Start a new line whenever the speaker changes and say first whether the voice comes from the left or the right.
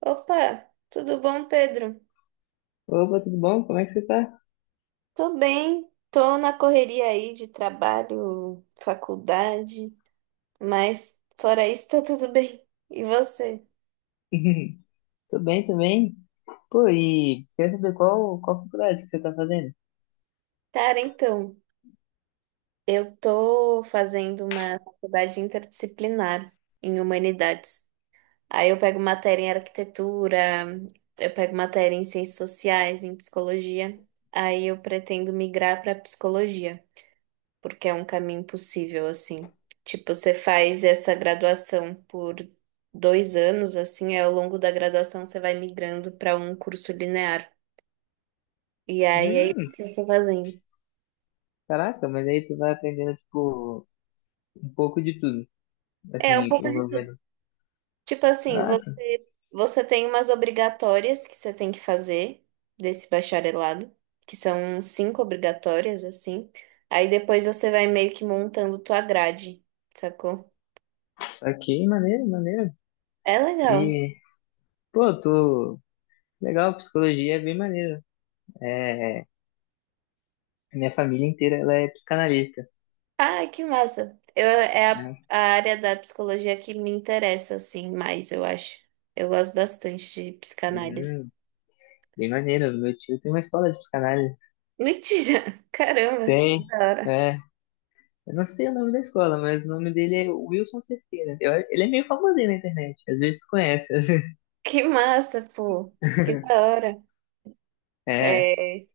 right: Opa, tudo bom, Pedro?
left: Opa, tudo bom? Como é que você tá?
right: Tô bem, tô na correria aí de trabalho, faculdade, mas fora isso tá tudo bem. E você?
left: Tô bem também. Pô, e quer saber qual faculdade que você tá fazendo?
right: Cara, então, eu tô fazendo uma faculdade interdisciplinar em humanidades. Aí eu pego matéria em arquitetura, eu pego matéria em ciências sociais, em psicologia. Aí eu pretendo migrar para psicologia, porque é um caminho possível, assim. Tipo, você faz essa graduação por 2 anos, assim, aí ao longo da graduação você vai migrando para um curso linear. E aí é
left: Hum,
right: isso que eu tô fazendo.
left: caraca, mas aí tu vai aprendendo, tipo, um pouco de tudo.
right: É um
left: Assim,
right: pouco
left: o
right: de tudo.
left: governo.
right: Tipo assim,
left: Caraca,
right: você tem umas obrigatórias que você tem que fazer desse bacharelado, que são cinco obrigatórias, assim. Aí depois você vai meio que montando tua grade, sacou?
left: aqui, maneiro.
right: É legal.
left: E, pô, tô... Legal, psicologia é bem maneiro. É, minha família inteira, ela é psicanalista,
right: Ah, que massa. Eu, é a,
left: né?
right: a área da psicologia que me interessa, assim, mais, eu acho. Eu gosto bastante de psicanálise.
left: Hum, bem maneiro. Meu tio tem uma escola de psicanálise.
right: Mentira! Caramba,
left: Tem,
right: que da hora.
left: né? Eu não sei o nome da escola, mas o nome dele é Wilson Cerqueira. Eu- ele é meio famosinho na internet. Às vezes tu conhece. Às vezes-
right: Que massa, pô. Que da hora.
left: É,
right: É,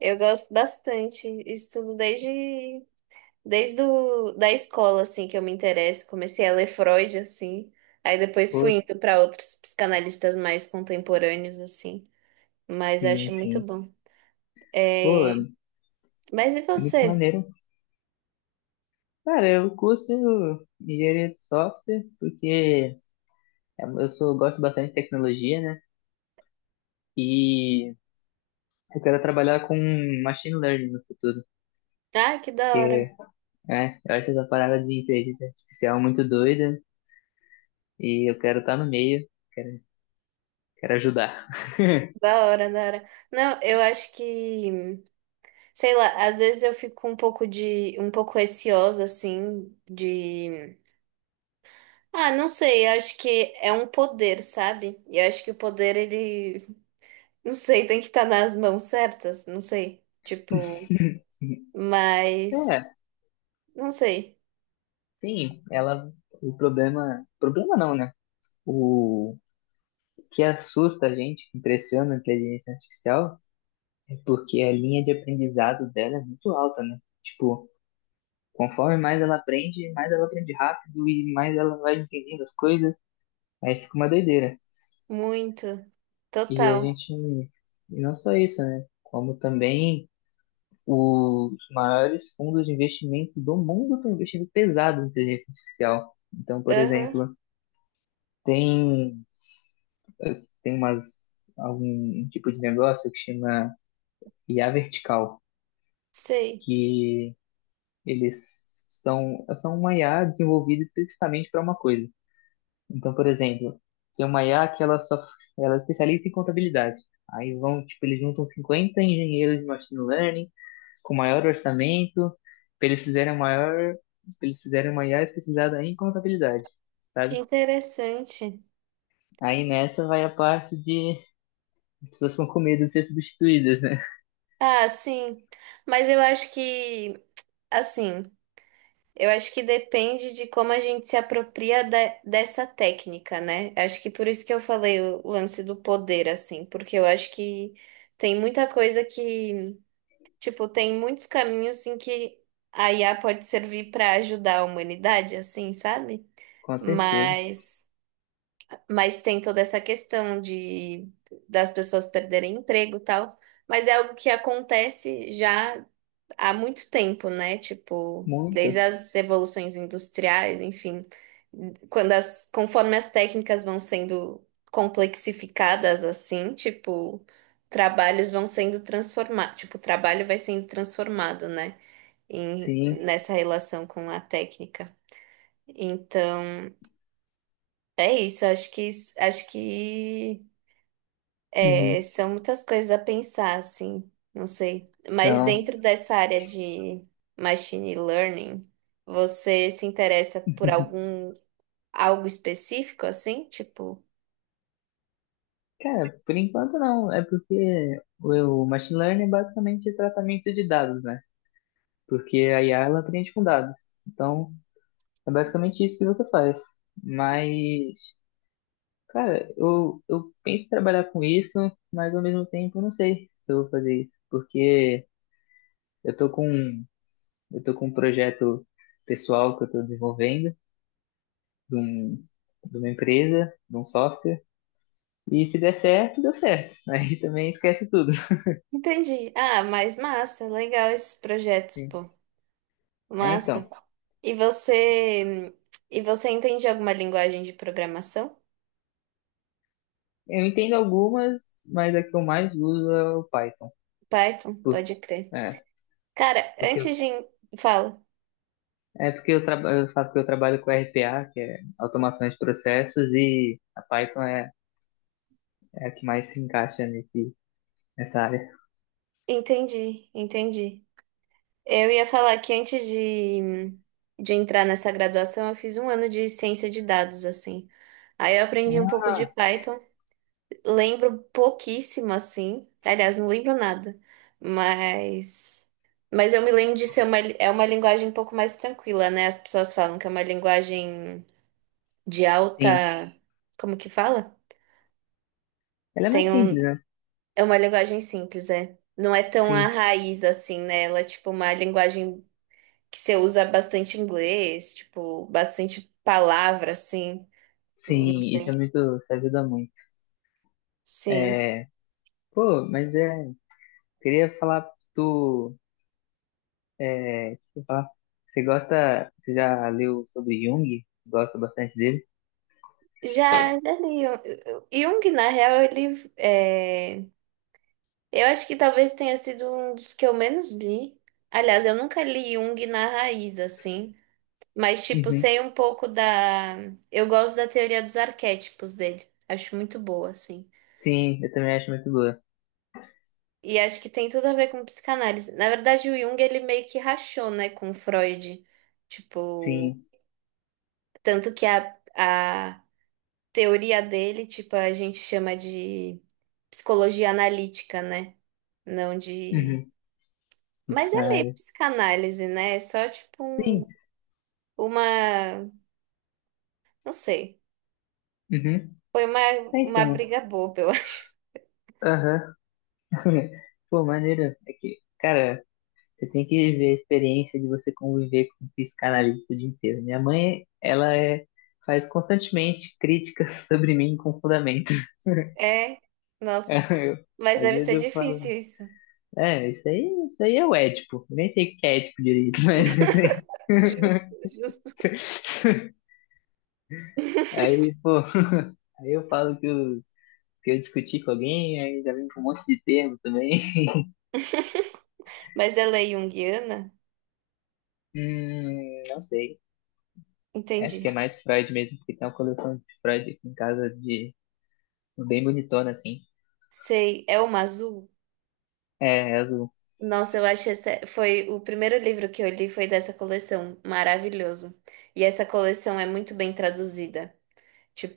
right: eu gosto bastante. Estudo desde da escola, assim, que eu me interesso. Comecei a ler Freud, assim. Aí depois
left: pô,
right: fui indo para outros psicanalistas mais contemporâneos, assim. Mas eu
left: sim,
right: acho muito
left: sim.
right: bom.
left: Pô,
right: É,
left: é
right: mas e
left: muito
right: você?
left: maneiro. Cara, eu curso engenharia de software porque é, eu sou, gosto bastante de tecnologia, né? E eu quero trabalhar com machine learning no futuro.
right: Ah, que da hora.
left: Porque, é, eu acho essa parada de inteligência artificial muito doida e eu quero estar no meio, quero, quero ajudar.
right: Da hora, da hora. Não, eu acho que, sei lá, às vezes eu fico um pouco receosa, assim, de, ah, não sei, eu acho que é um poder, sabe? E eu acho que o poder, ele, não sei, tem que estar nas mãos certas, não sei, tipo, mas,
left: É.
right: não sei,
left: Sim, ela. O problema. Problema não, né? O que assusta a gente, que impressiona a inteligência artificial, é porque a linha de aprendizado dela é muito alta, né? Tipo, conforme mais ela aprende rápido e mais ela vai entendendo as coisas, aí fica uma doideira.
right: muito,
left: E a
right: total,
left: gente. E não só isso, né? Como também os maiores fundos de investimento do mundo estão investindo pesado em inteligência artificial. Então, por
right: aham,
left: exemplo, tem tem umas, algum tipo de negócio que chama IA vertical,
right: sei,
left: que eles são, são uma IA desenvolvida especificamente para uma coisa. Então, por exemplo, tem uma IA que ela só ela é especialista em contabilidade. Aí vão, tipo, eles juntam 50 engenheiros de machine learning com maior orçamento, pra eles fizerem a maior, pra eles fizerem uma IA especializada em contabilidade,
right: que
left: sabe?
right: interessante.
left: Aí nessa vai a parte de as pessoas ficam com medo de ser substituídas, né?
right: Ah, sim, mas eu acho que, assim... Eu acho que depende de como a gente se apropria dessa técnica, né? Acho que por isso que eu falei o lance do poder, assim, porque eu acho que tem muita coisa que, tipo, tem muitos caminhos em que a IA pode servir para ajudar a humanidade, assim, sabe?
left: Com certeza.
right: Mas, mas tem toda essa questão de das pessoas perderem emprego e tal. Mas é algo que acontece já há muito tempo, né? Tipo,
left: Muito,
right: desde as revoluções industriais, enfim, conforme as técnicas vão sendo complexificadas assim, tipo, trabalhos vão sendo transformados, tipo, o trabalho vai sendo transformado, né? Em,
left: sim.
right: nessa relação com a técnica. Então, é isso, acho que é,
left: Uhum.
right: são muitas coisas a pensar, assim, não sei. Mas
left: Então,
right: dentro dessa área de machine learning, você se interessa por algum algo específico, assim? Tipo,
left: cara, por enquanto não. É porque o machine learning é basicamente tratamento de dados, né? Porque a IA ela aprende com dados. Então, é basicamente isso que você faz. Mas, cara, eu penso em trabalhar com isso, mas ao mesmo tempo eu não sei se eu vou fazer isso. Porque eu tô com, eu tô com um projeto pessoal que eu tô desenvolvendo, de um, de uma empresa, de um software. E se der certo, deu certo. Aí também esquece tudo.
right: entendi. Ah, mas massa, legal esses projetos,
left: Sim.
right: pô.
left: É,
right: Massa.
left: então,
right: E você, e você entende alguma linguagem de programação?
left: eu entendo algumas, mas a que eu mais uso é o Python.
right: Python,
left: Por-
right: pode crer.
left: É,
right: Cara,
left: porque, eu-
right: Fala.
left: é porque eu, traba- eu falo que eu trabalho com RPA, que é automação de processos, e a Python é, é a que mais se encaixa nesse, nessa área.
right: Entendi, entendi. Eu ia falar que antes de entrar nessa graduação, eu fiz um ano de ciência de dados, assim. Aí eu aprendi um pouco
left: Ah,
right: de Python, lembro pouquíssimo, assim. Aliás, não lembro nada, mas. Mas eu me lembro de ser é uma linguagem um pouco mais tranquila, né? As pessoas falam que é uma linguagem de
left: sim,
right: alta. Como que fala?
left: ela é mais
right: Tem um,
left: simples, né?
right: é uma linguagem simples, é. Não é tão a
left: Sim,
right: raiz assim, né? Ela é tipo uma linguagem que você usa bastante inglês, tipo, bastante palavra, assim. Eu Não
left: sim, isso é
right: sei.
left: muito, isso ajuda muito.
right: Sim.
left: É, pô, mas é, queria falar do É, deixa eu falar. Você gosta, você já leu sobre Jung? Gosta bastante dele?
right: Já, já li. Jung, na real, ele. Eu acho que talvez tenha sido um dos que eu menos li. Aliás, eu nunca li Jung na raiz, assim. Mas, tipo,
left: Uhum.
right: sei um pouco da. Eu gosto da teoria dos arquétipos dele. Acho muito boa, assim.
left: Sim, eu também acho muito boa.
right: E acho que tem tudo a ver com psicanálise. Na verdade, o Jung, ele meio que rachou, né, com Freud. Tipo.
left: Sim.
right: Tanto que a teoria dele, tipo, a gente chama de psicologia analítica, né? Não de.
left: Uhum. De
right: Mas é meio
left: psicanálise.
right: psicanálise, né? É só tipo
left: Sim.
right: uma. Não sei.
left: Uhum.
right: Foi uma,
left: É,
right: uma
left: então.
right: briga boba, eu acho.
left: Aham. Pô, maneiro. É que, cara, você tem que viver a experiência de você conviver com um psicanalista o dia inteiro. Minha mãe, ela é, faz constantemente críticas sobre mim com fundamento.
right: É. Nossa.
left: Eu-
right: Mas
left: às
right: deve
left: vezes
right: ser
left: eu
right: difícil
left: falo.
right: isso.
left: É, isso aí é o Édipo. Nem sei o que é Édipo direito, mas isso aí.
right: Justo, justo.
left: Aí, pô, aí eu falo que eu discuti com alguém, aí já vem com um monte de termo também.
right: Mas ela é junguiana?
left: Não sei. Acho que
right: Entendi.
left: é mais Freud mesmo, porque tem uma coleção de Freud aqui em casa de bem bonitona, assim.
right: Sei. É uma azul?
left: É, é azul.
right: Nossa, eu acho essa foi o primeiro livro que eu li foi dessa coleção, maravilhoso. E essa coleção é muito bem traduzida.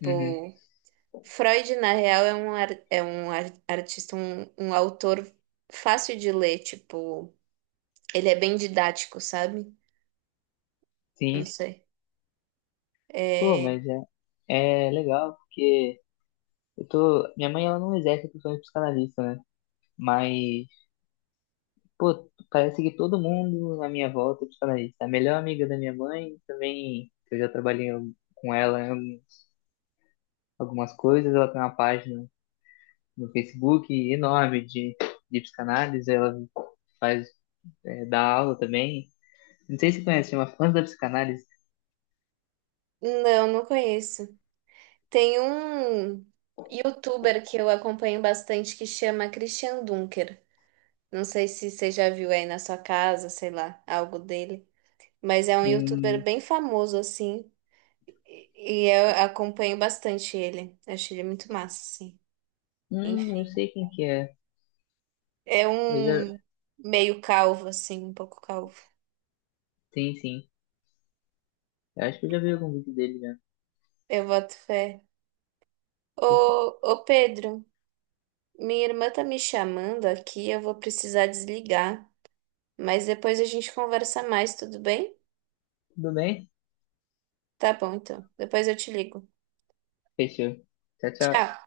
left: Uhum,
right: Freud, na real, é um artista, um autor fácil de ler, tipo, ele é bem didático, sabe? Não
left: sim.
right: sei.
left: Pô,
right: É,
left: mas é, é legal, porque eu tô. Minha mãe ela não exerce a função de psicanalista, né? Mas pô, parece que todo mundo à minha volta te fala isso. A melhor amiga da minha mãe também, que eu já trabalhei com ela em alguns- algumas coisas, ela tem uma página no Facebook enorme de psicanálise, ela faz, é, dá aula também. Não sei se você conhece, chama Fãs da Psicanálise.
right: não, não conheço. Tem um youtuber que eu acompanho bastante que chama Christian Dunker. Não sei se você já viu aí na sua casa, sei lá, algo dele. Mas é um youtuber
left: Hum,
right: bem famoso, assim. E e eu acompanho bastante ele. Acho ele muito massa, assim.
left: eu
right: Enfim.
left: sei quem que é.
right: É
left: Eu já,
right: um meio calvo, assim, um pouco calvo.
left: sim. Eu acho que eu já vi algum vídeo dele já.
right: Eu boto fé. Ô, ô Pedro, minha irmã tá me chamando aqui, eu vou precisar desligar. Mas depois a gente conversa mais, tudo bem?
left: Tudo bem?
right: Tá bom, então. Depois eu te ligo.
left: Fechou. Tchau, tchau.
right: Tchau.